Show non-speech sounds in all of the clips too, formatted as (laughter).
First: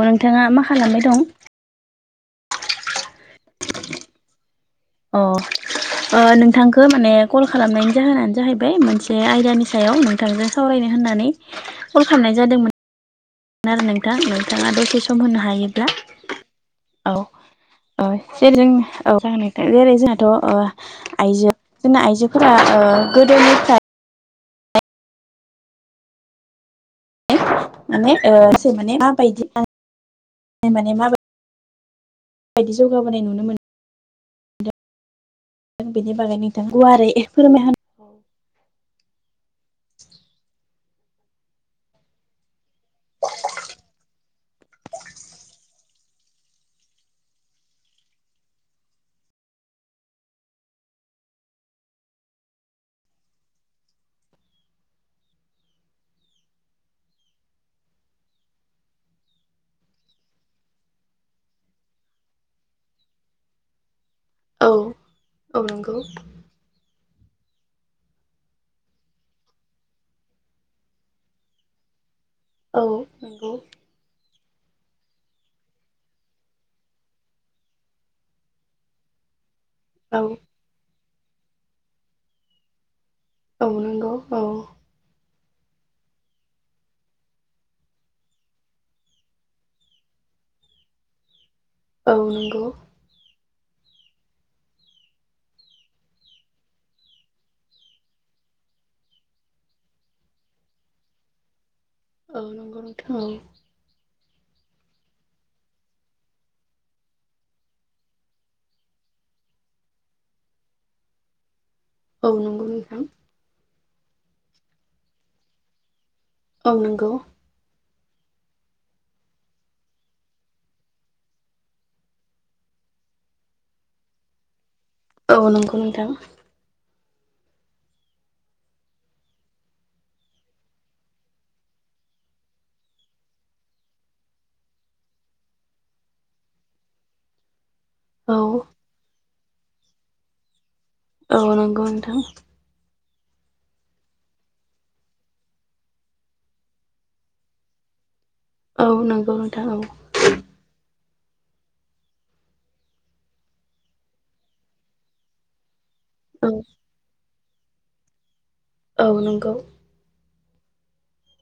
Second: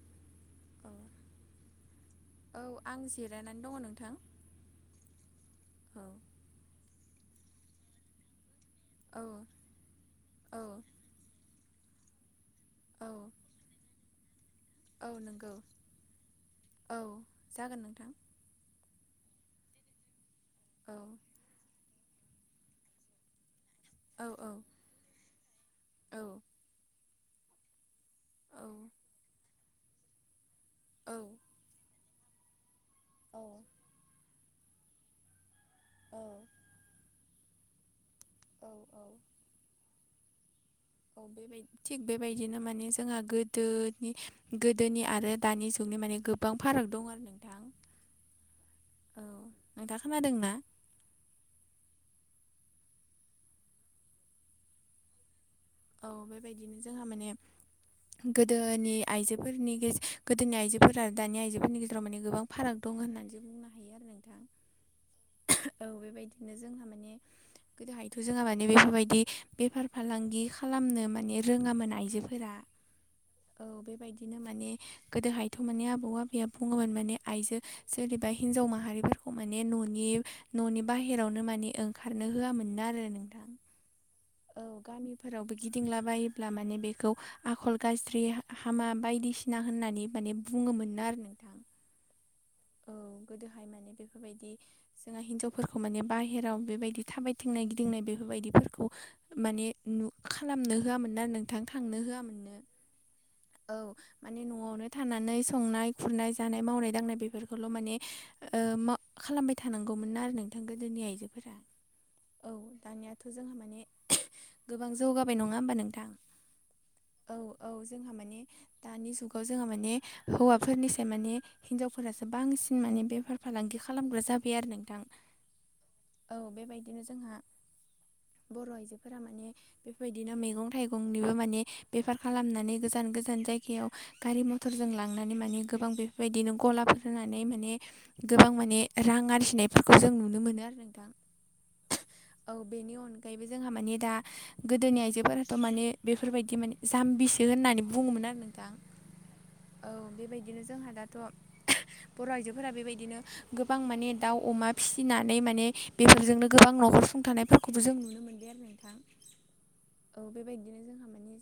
औ नोंथाङा मा औ खालामनाय दं? औ आं जिरायनानै दङ नोंथां। औ अ नोंथांखौ माने कल खालामनायनि जाहोनानो जाहैबाय मोन -से औ आयदानि सायाव नोंथांजों औ सावरायनो होननानै कल खालायनाय जादोंमोन। औ ना आरो नोंथां नोंथाङा दसे औ सम होनो नंगौ हायोब्ला औ जागोन नोंथां औ जेरै जों औ जेरै जोंहाथ' ओ- औ। आइजो जोंना आइजोफोरा ओ गोदोनिफ्राय औ औ औ माने ओ औ सोर माने माबायदि माने माबायदि? बायदि जौगाबोनाय नुनो मोनो बेनि औ बागै नोंथां गुवारै ए फोरमायहा औ औ औ बेबाय थिग बेबायदिनो माने जोंहा गोदोनि गोदोनि आरो दानि जुगनि माने गोबां फाराग दं आरो नोंथां औ नों दा खोनादोंना? औ बेबायदिनो जोंहा माने- गोदोनि आइजोफोरनि गेजे गोदोनि आइजोफोरा दानि आइजोफोरनि गेजेराव माने गोबां फाराग दं होननानैसो बुंनो हायो आरो नोंथां औ औ बेबायदिनो जोंहा माने गो दहायथ' जोंहा माने बेफोरबायदि बेफार फालांगि खालामनो माने रोङामोन आइजोफोरा औ नंगौ औ बेबायदिनो माने गोदोहायथ' माने आबौ आबैया बुङोमोन माने आइजो सोरनिबा हिनजाव माहारिफोरखौ माने नु नि औ न'नि बाहेरावनो माने ओंखारनो होआमोननो आरो नोंथां औ नांगौ औ गामिफोरावबो गिदिंला बायोब्ला माने बेखौ आखल गाज्रि हामा बायदिसिना होननानै माने बुङोमोनो आरो नोंथां। औ नंगौ। औ गोदोहाय माने बेफोरबायदि जोंहा हिन्जावफोरखौ माने बाहेराव बेबायदि थाबायथिंनाय गिदिंनाय बेफोरबायदिफोरखौ माने नु खालामनो होआमोनो नोंथां थांनो होआ औ नंगौ नोंथां औ औ माने न'आवनो थानानै संनाय खुरनाय जानाय मावनाय दांनाय बेफोरखौल' माने - ओ मा खालामबाय थानांगौमोन आरो नोंथां गोदोनि आइजोफोरा औ दानियाथ' जोंहा माने गोबां जौगाबाय नङा होमबा नोंथां? औ नंगौ। औ औ जोंहा माने दानि जुगाव जोंहा माने हौवाफोरनिसाय माने- हिनजावफोरासो बांसिन माने बेफार फालांगि खालामग्रा जाबाय आरो नोंथां औ नंगौ नोंथां औ बेबायदिनो जोंहा बर' आइजोफोरा माने बेफोरबायदिनो मैगं थाइगंनिबो माने बेफार खालामनानै गोजान गोजा गोजान जायगायाव गारि मथरजों लांनानै माने गोबां बेफोरबायदिनो गलाफोर होनानै माने- औ गोबां माने रां आरजिनायफोरखौ जों नुनो मोनो आरो नोंथां औ नंगौ नोंथां। औ बेनि अनगायैबो जोंहा माने दा गोदोनि आइजोफोराथ' माने बेफोरबायदि माने जाम्बिसो होननानै बुङोमोन आरो नोंथां औ नंगौ नोंथां औ बेबायदिनो जोंहा दाथ' बर' आइजोफोरा बेबायदिनो गोबां माने दाउ अमा फिसिनानै माने बेफोरजोंनो गोबां न'खर सुंथानायफोरखौबो जों नुनो मोनदों आरो नोंथां। औ नंगौ औ बेबायदिनो जोंहा माने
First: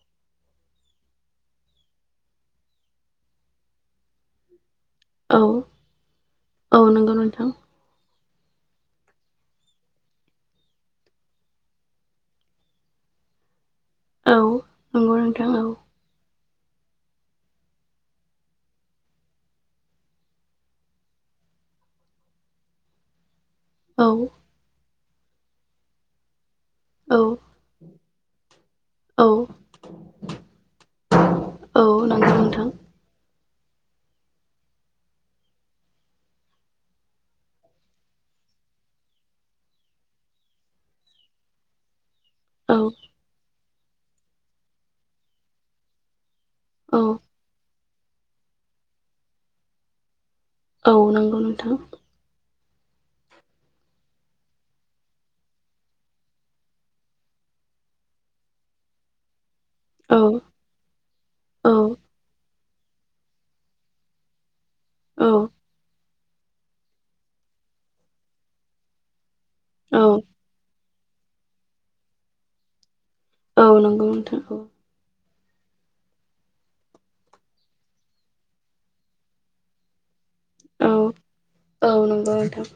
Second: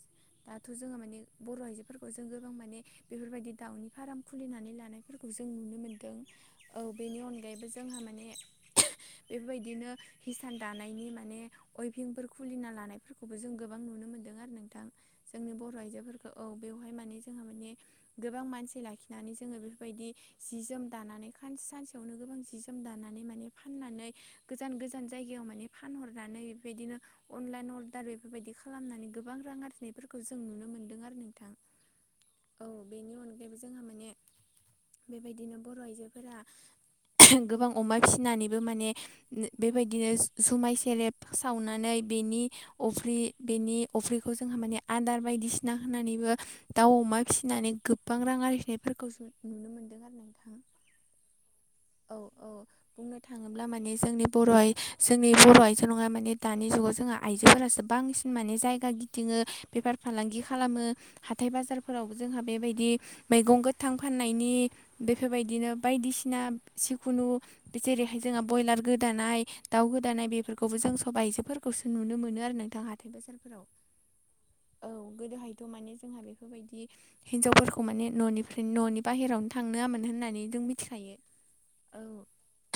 दाथ' जोंहा माने बर' आइजोफोरखौ जों गोबां माने बेफोरबायदि दाउनि फार्म खुलिनानै लानाय फोरखौ औ जों नुनो मोनदों औ नंगौ बेनि नोंथां अनगायैबो जोंहा माने बेबायदिनो हिसान दानायनि माने अइभिंफोर खुलिना लानायफोरखौबो जों गोबां नुनो मोन्दों औ आरो नोंथां नंगौ नोंथां जोंनि बर' आइजोफोर औ बेवहाय माने जोंहा माने गोबां मानसि लाखिनानै जोंङो बेफोरबायदि जि जोम दानानै सानसेयावनो गोबां जि जोम दानानै माने फाननानै औ गोजान गोजान जायगायाव माने फानहरनानै बेबायदिनो औ अनलाइन अर दार बेफोरबायदि खालामनानै औ गोबां रां आरजिनायफोरखौ जों नुनो मोनदों आरो। नोंथां औ नंगौ औ नोंथां बेनि अन बेबो जोंहा माने बेबायदिनो बर' आइजोफोरा गोबां अमा फिसिनानैबो माने बेबायदिनो जुमाय सेरेब सावनानै बेनि औ अफरि बेनि अफ्रिखौ जोंहा माने आदार बायदिसिना होनानैबो दाउ औ अमा फिसि फिनानै गोबां रां आरजिनायफोरखौ जों नुनो मोनदों आरो नोंथाङा। औ नंगौ नोंथां औ औ बुंनो थाङोब्ला माने जोंनि बर' आइ जोंनि बर' आइजो नङा माने दानि जुगाव जोंहा आइजोफोरासो बांसिन माने जायगा गिदिङो बेफार औ फालांगि खालामो हाथाय औ बाजारफोरावबो जोंहा बेबायदि मैगं गोथां फाननायनि औ बेफोरबायदिनो बायदिसिना जिखुनु जेरैहाय जोंहा बयलार गोदानाय दाउ गोदानाय बेफोर खौबो जों सब आइजोफोरखौसो नुनो मोनो आरो नोंथां हाथाय बाजारफोराव। औ नांगौ नोंथां औ औ गोदोहायथ' माने जोंहा बेखौ बेफोरबायदि हिनजावफोरखौ माने न'निफ्राय न'नि बाहेरायावनो थांनोङामोन होननानै जों औ मिथिखायो औ नंगौ नोंथां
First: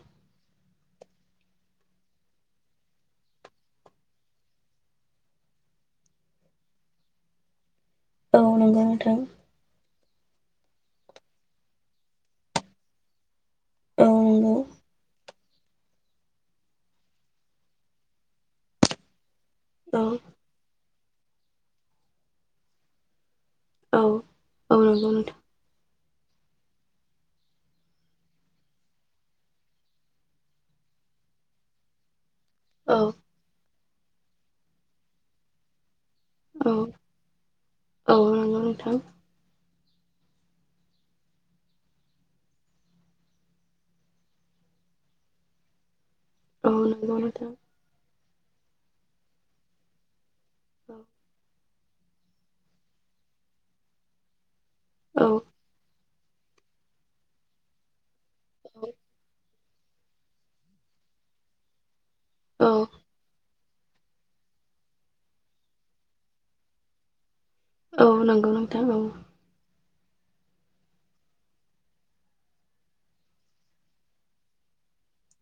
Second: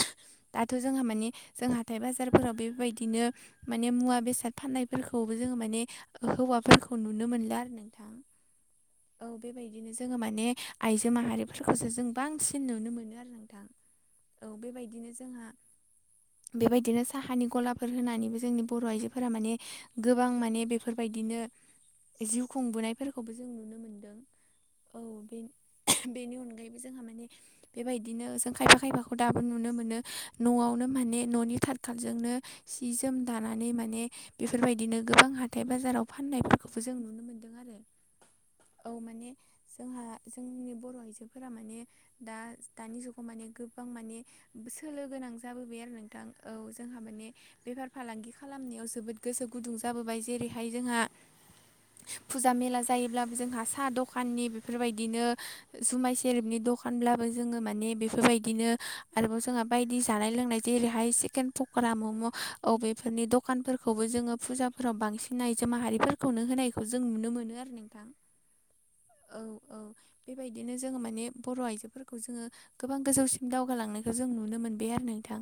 दाथ' जोंहा माने जों हाथाइ बाजारफोराव बेबायदिनो माने मुवा बेसाद फाननायफोरखौबो जोंङो माने हौवाफोरखौ नुनो मोनला आरो नोंथां। औ नंगौ नोंथां औ बेबायदिनो जोंङो माने आइजो माहारिफोरखौसो जों बांसिन नुनो मोनो आरो नोंथां। औ बेबायदिनो जोंहा बेबायदिनो साहानि गलाफोर होनानैबो जोंनि बर' आइजोफोरा माने गोबां माने बे बेफोरबायदिनो जिउ खुंबोनायफोरखौबो जों नुनो औ मोनदों औ नंगौ नोंथां बे बेनि अनगायैबो जोंहा माने बेबायदिनो जों खायफा खायफाखौ दाबो नुनो मोनो न'आवनो माने न'नि थाथखालजोंनो सि औ जोम दानानै माने बेफोरबायदिनो गोबां हाथाय बाजाराव फाननायफोरखौबो औ जों नुनो मोनदों आरो औ नंगौ औ नोंथां माने जोंहा जोंनि बर' आइजोफोरा माने दा दानि जुगाव माने गोबां माने सोलो गोनां जाबोबाय आरो नोंथां औ जोंहा नंगौ माने नोंथां बेफार फालांगि खालामनायाव जोबोद गोसो गुदुं जाबोबाय जेरैहाय जोंहा फुजा मेला जायोब्लाबो जोंहा साहा दखाननि बेफोरबायदिनो औ जुमाय सेरेबनि दखानब्लाबो जोंङो माने बेफोरबाय दिनो आरोबाव जोंहा बायदि जानाय लोंनाय जेरैहाय चिकेन पकरा मम' औ बेफोरनि द खानफोरखौबो जोंङो फुजाफोराव बांसिन आइजो माहारिफोरखौनो होनायखौ जों नुनो मोनो आरो। नोंथां औ नंगौ नोंथां औ औ औ बेबायदिनो जोंङो माने बर' आइजोफोरखौ जोंङो गोबां गोजौसिन दावगालांनायखौ जों नुनो मोनबाय आरो नोंथां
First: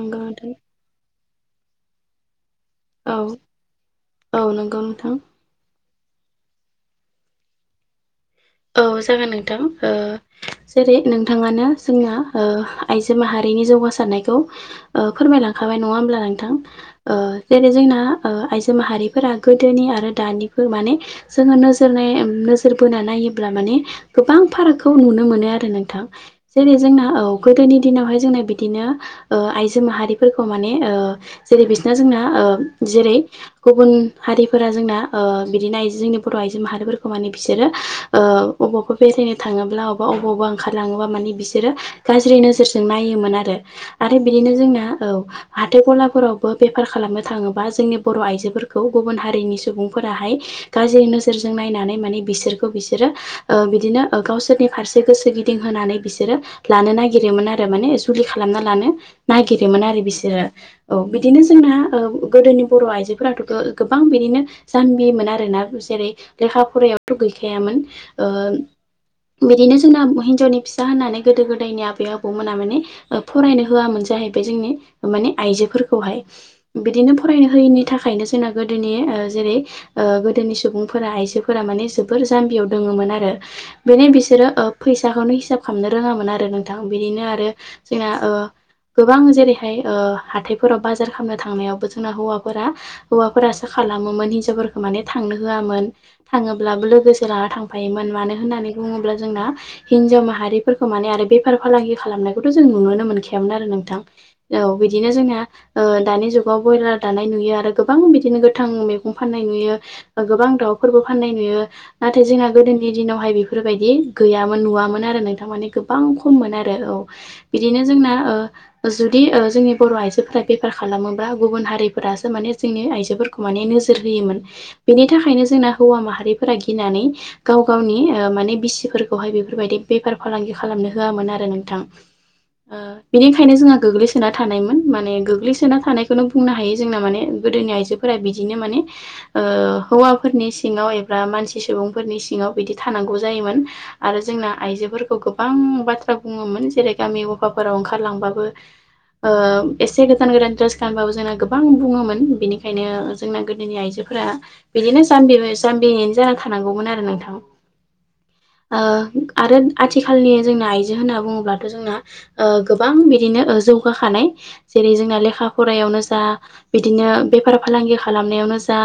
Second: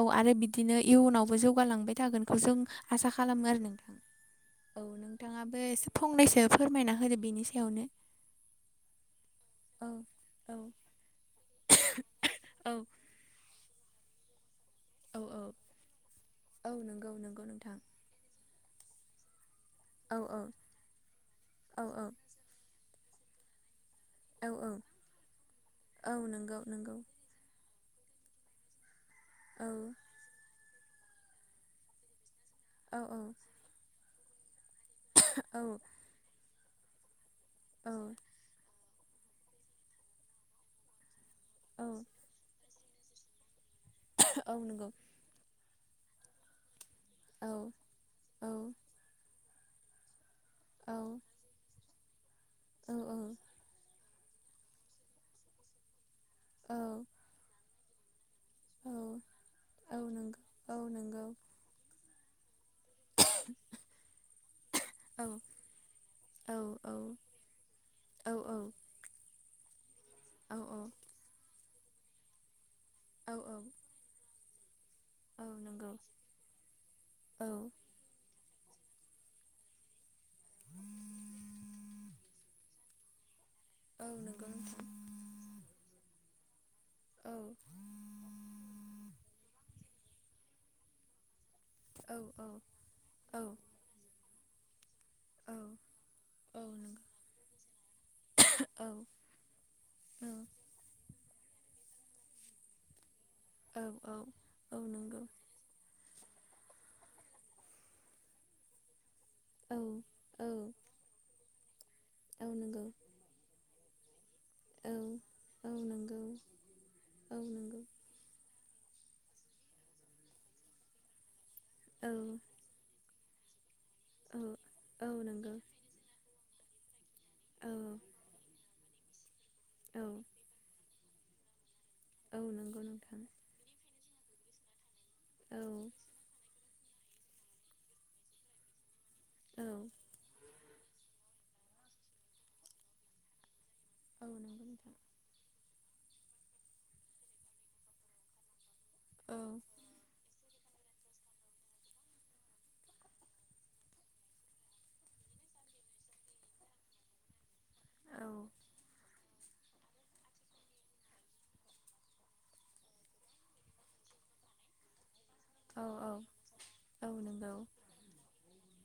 औ आरो नोंथां बिदिनो इयुनावबो जौगालांबाय थागोनखौ जों‌ आसा औ खालामो आरो नोंथां नंगौ औ नोंथां नोंथाङाबो फंनैसो फोरमायना होदो बेनि सायावनो औ जागोन नोंथां औ औ जेरै नोंथाङानो जोंना औ आइजो माहारिनि जौगासारनायखौ औ औ फोरमायलांखाबाय नङा होमब्ला नोंथां औ नंगौ नंगौ जेरै नोंथां जोंना आइजो माहारि फोरा गोदोनि आरो औ दा औ माने जोङो नो औ औ नोजोर बोना नायोबा ब्ला माने गोबां औ औ फारागखौ नुनो मोनो आरो नोंथां औ नंगौ जेरै नंगौ जोंना औ गोदोनि दिनावहाय जोंना बिदिनो औ आइजो माहारि फोरखौ माने जेरै बिसना जोंना औ जेरै गुबुन हारिफोरा जोंना औ बिदिनो आइजो जोंनि बर' आइजो माहारिफोरखौ माने बिसोरो औ अबावबा बेरायनो थाङोब्ला अबाबावबा ओंखारलाङोबा माने बिसोरो औ गाज्रि नोजोर नायोन आरो आरो बिदिनो औ जोंना नंगौ औ हाथथाय गलाफोरावबो बेफार खालामनो औ थाङोबा जोंनि बर' औ आइजोफोरखौ गुबुन हारिनि सुबुंफोराहाय औ गाज्रि नोजोर जों नायनानै माने बिसोरखौ बिसोरो बिदिनो गावसोरनि फारसे गोसो गिदिं होनानै बिसोर बिसोरो औ लानो नागिरो आरो माने खालामना लानो नागिरोमोन औ आरो बिसोरो नंगौ औ नंगौ बिदिनो जोंना गोदोनि बर आइजो फोरथ' गोबां बिदिनो औ जाम्बिमोन आरोना जेरै लेखा औ फरायाबथ' गैखायामोन ओ औ बिदिनो जोंना हिन्जावनि औ फिसा होननानै गोदो गोदायनि आबै आबौमोना माने फरायनो होआममोन जाहैबाय जोंनि औ माने नंगौ आइजोफोरखौहाय बिदिनो फरायनो औ होयिनि थाखायनो जोंना गोदोनि जेरै गोदोनि सुबुंफोरा आइजोफोरा माने जोबोर जाम्बियाव रोङोमोन आरो बेनि औ बिसोरो नंगौ नोंथां फैसाखौनो हिसाब खालामनो रोङामोन आरो नों नोंथां बिदिनो आरो औ जोंना ओ गोबां जेरैहाय हाथायफोराव बाजार खालामनो थांनायावबो जोंना औ औ हौवाफोरा औ हौवाफोरा सा खालामोमोन हिनजावफोरखौ माने थांनो होयामोन औ थाङोब्लाबो नंगौ लोगोसे लाना थांफायोमोन मानो होननानै बुङोब्ला औ जोंना हिनजाव औ माहफोरखौ माने आरो बे बेफार फालांगि खालामनायखौथ' जों नुोनो मोनखायामोन आरो औ नोंथां औ औ बिदिनो जोंना दानि जुगाव ब्रयलार दानाय नुयो आरो गोबां बिदिनो गोथां मैं फाननाय औ नुयो औ गोबां दाउफोरबो फाननाय नुयो नाथाय औ जोंना नंगौ गोदोनि दिनावहाय बे बेफोरबायदि गैयामोन औ नुवामोन आरो नोंथां माने औ गोबां नंगौ खममोन आरो औ बिदिनो जोंना जुदि जोंनि बर' आइजोफोरा बेफार खालामोब्ला गुबुन औ हारिफोरासो माने जोंनि आइजोफोरखौ माने नोजोर औ होयोमोन औ बेनि थाखायनो नंगौ जोंना हौवा माहारिफोरा गिनानै गाव औ गावनि माने बिसिफोरखौहाय बेफोरबायदि औ बेफार फालांगि खालामनो होआमोन आरो नोंथां औ नंगौ नोंथां बेनिखायनो जोंहा गोग्लैसोना थानायमोन माने औ गोग्लैसोना थानायखौनो बुंनो हायो जोंना माने गोदोनि आइजोफोरा बिदिनो माने औ हौवा फोरनि सिङाव एबा मानसि सुबुंफोरनि सिङाव बिदि थानांगौ जायोमोन आरो औ जोंना नंगौ आइजो नोंथां खौ गोबां बाथ्रा बुङोमोन जेरै गामि गफाफोराव ओंखारलांबाबो ओ एसे गोजान (unintelligible) दामबाबो जोंना गोबां बुङोमोन बेनिखायनो जोंना गोदोनि आइजोफोरा बिदिनो जामबि जाम्बियैनो जानानै थानांगौमोन आरो नोंथां ओ औ आरो आथिखालनि जोंना आइजो होनना बुङोब्लाथ' जोंना गोबां बिदिनो जौगाखानाय जेरै जोंना लेखा औ फरायावनो जा बिदिनो औ नंगौ बेफार फालांगि खालामनायावनो जा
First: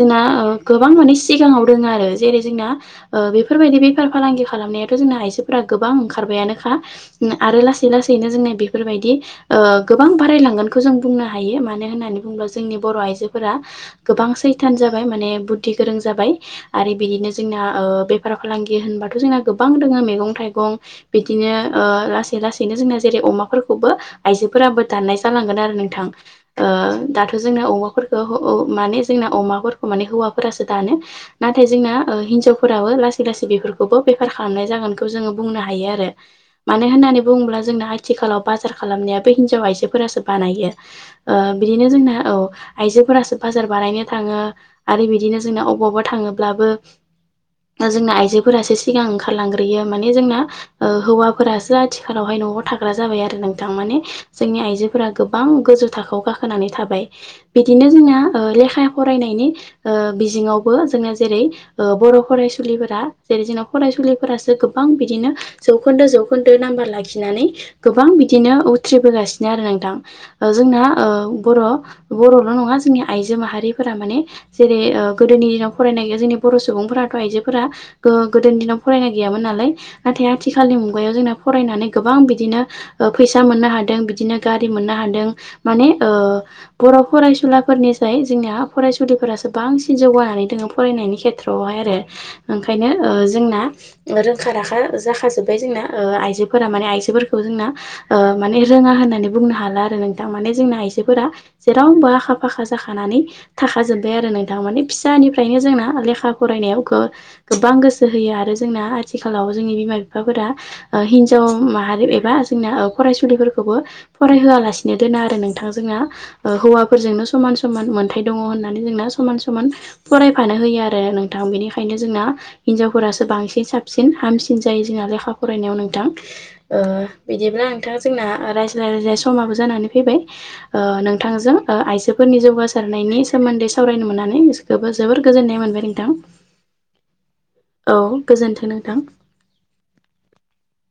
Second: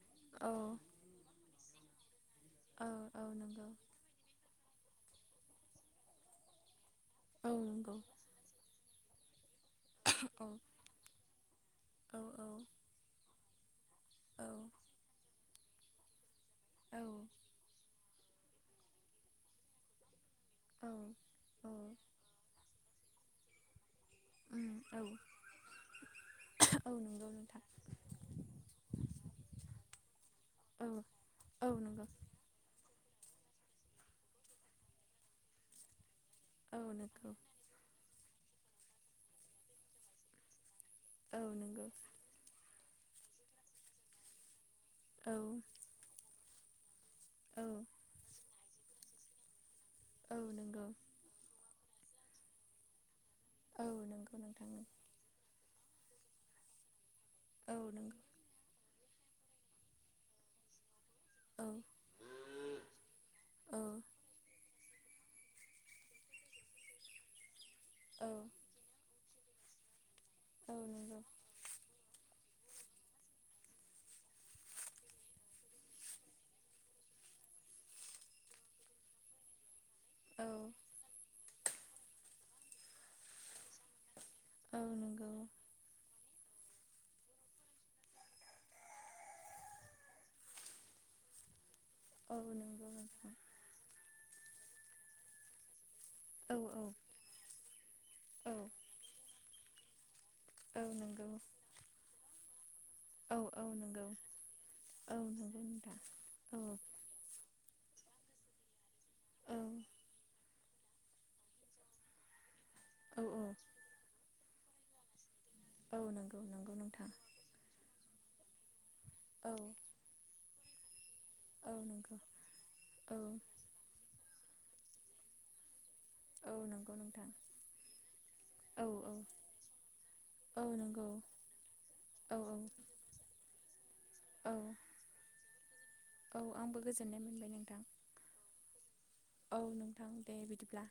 जोंना औ गोबां माने सिगाङाव दङ आरो जेरै जोंना औ औ नंगौ बेफोरबायदि बेफार फालांगि खालामनायाथ' जोंना आइजोफोरा गोबां ओंखारबायानोखा ना औ आरो लासै नंगौ औ लासैनो जोंना बेफोरबायदि ओ गोबां औ बारायलांगोनखौ जों बुंनो हायो मानो औ होननानै बुङोब्ला जोंनि बर' आइजोफोरा गोबां सैथान जाबाय माने बुद्धि गोरों जाबाय। आरो औ बिदिनो जोंना ओ बेफार फालांगि होनबाथ' जोंना गोबां दङो मैगं थाइ गं बिदिनो ओ लासै लासैनो जोंना जेरै- अमाफोरखौबो उम आइजोफोराबो औ दाननाय जालांगोन आरो नोंथां। ओ औ नंगौ दाथ' नोंथां जोंना अमाफोरखौ ओ माने जोंना अमाफोरखौ माने हौवाफोरासो औ दानो। नाथाय औ जोंना नंगौ ओ हिनजाव फोराबो लासै लासै बेफोरखौबो बेफार खालामनाय जागोनखौ जोङो बुंनो हायो आरो। औ मानो होननानै नंगौ बुङोब्ला जोंना आथिखालाव बाजार खालामनायाबो हिनजाव आइजोफोरासो बानायो ओ औ नंगौ बिदिनो जोंना औ आइजोफोरासो बाजार बानायनो थाङो आरो औ बिदिनो जोंना अबावबा थाङोब्लाबो औ जोंना आइजोफोरासो सिगां ओंखारलांग्रोयो माने जोंना औ नंगौ ओ हौवाफोरासो आ थिखालावहाय न'आव थाग्रा जाबाय आरो नोंथां औ माने नंगौ जोंनि नोंथां आइजोफोरा गोबां गोजौ थाखोआव गाखोनानै थाबाय औ बिदिनो जोंना नंगौ ओ लेखा फरायनायनि ओ बिजोङावबो जोंना जेरै- औ ओ बर' फरायसुलिफोरा जेरै- जोंना औ फरायसुलिफोरासो गोबां बिदिनो जौखोन्दो जौखोन्दो नाम्बार लाखिनानै गोबां औ बिदिनो उथ्रिबोगासिनो आरो नोंथां ओ जोंना औ बर' बर'ल' नङा जोंनि आइजो माहारिफोरा माने जेरै- ओ गोदोनि दिनाव फरायनाय गैया जोंनि बर' सुबुंफोरा फोरा आइजोफोरा गो-गोदोनि दिनाव फरायनाय गैयामोन नालाय नाथाय औ आथिखालनि मु मुगायाव जोंना फरायनानै गोबां बिदिनो फैसा मोननो हादों बिदिनो गारि औ मोननो हादों। नंगौ माने आ बर' फरायसुलाफोरनिसाय जोंनिया फरायसुलिफोरासो बांसिन जौगानानै दोङो फरायनायनि खेथ्रआवहाय आरो। औ ओंखायनो नंगौ ओ नोंथां जोंना रोंखा राखा जाखाजोब्बाय जोंना ओ आइज जो औ फोरा औ माने आइजोफोरखौ जोंना ओ माने औ रोङा होननानै बुंनो हाला आरो नोंथां माने जोंना औ आइजोफोरा नंगौ जेरावबो आखा फाखा जाखानानै औ औ नंगौ थाखाजोबबाय आरो नोंथां माने औ फिसानिफ्रायनो नंगौ जोंना नोंथां लेखा औ फरायनायाव बो गोबां गोसो होयो आरो जोंना आथिखालाव औ जोंनि बिमा बिफाफोरा ओ हिनजाव माहारि एबा जोंना औ फरायसुलिफोरखौबो फरायहोआलासिनो दोना आरो नों थां जोंना औ नंगौ ओ नंगौ नोंथां हौवाफोरजोंनो समान समान मोनथाय दङ होननानै जोंना समान औ समान फरायफानो होयो आरो नोंथां औ बेनिखायनो नंगौ जोंना औ हिनजावफोरासो बांसिन साब सिन हामसिन जायो जोंना लेखा फरायनायाव नोंथां औ ओ नंगौ नोंथां बिदिब्ला नोंथां जोंना औ रायज्लाय औ रायज्लाय समाबो जानानै फैबाय। औ ओ नंगौ नोंथांजों ओ औ आइजोफोरनि जौगासारनायनि सोमोन्दै सावरायनो मोननानै औ गोसोखौबो जोबोर गोजोन्नाय मोनबाय नोंथां। औ आंबो गोजोननाय मोनबाय नोंथां। औ गोजोन्थों नोंथां। औ नोंथां दे बिदिब्ला।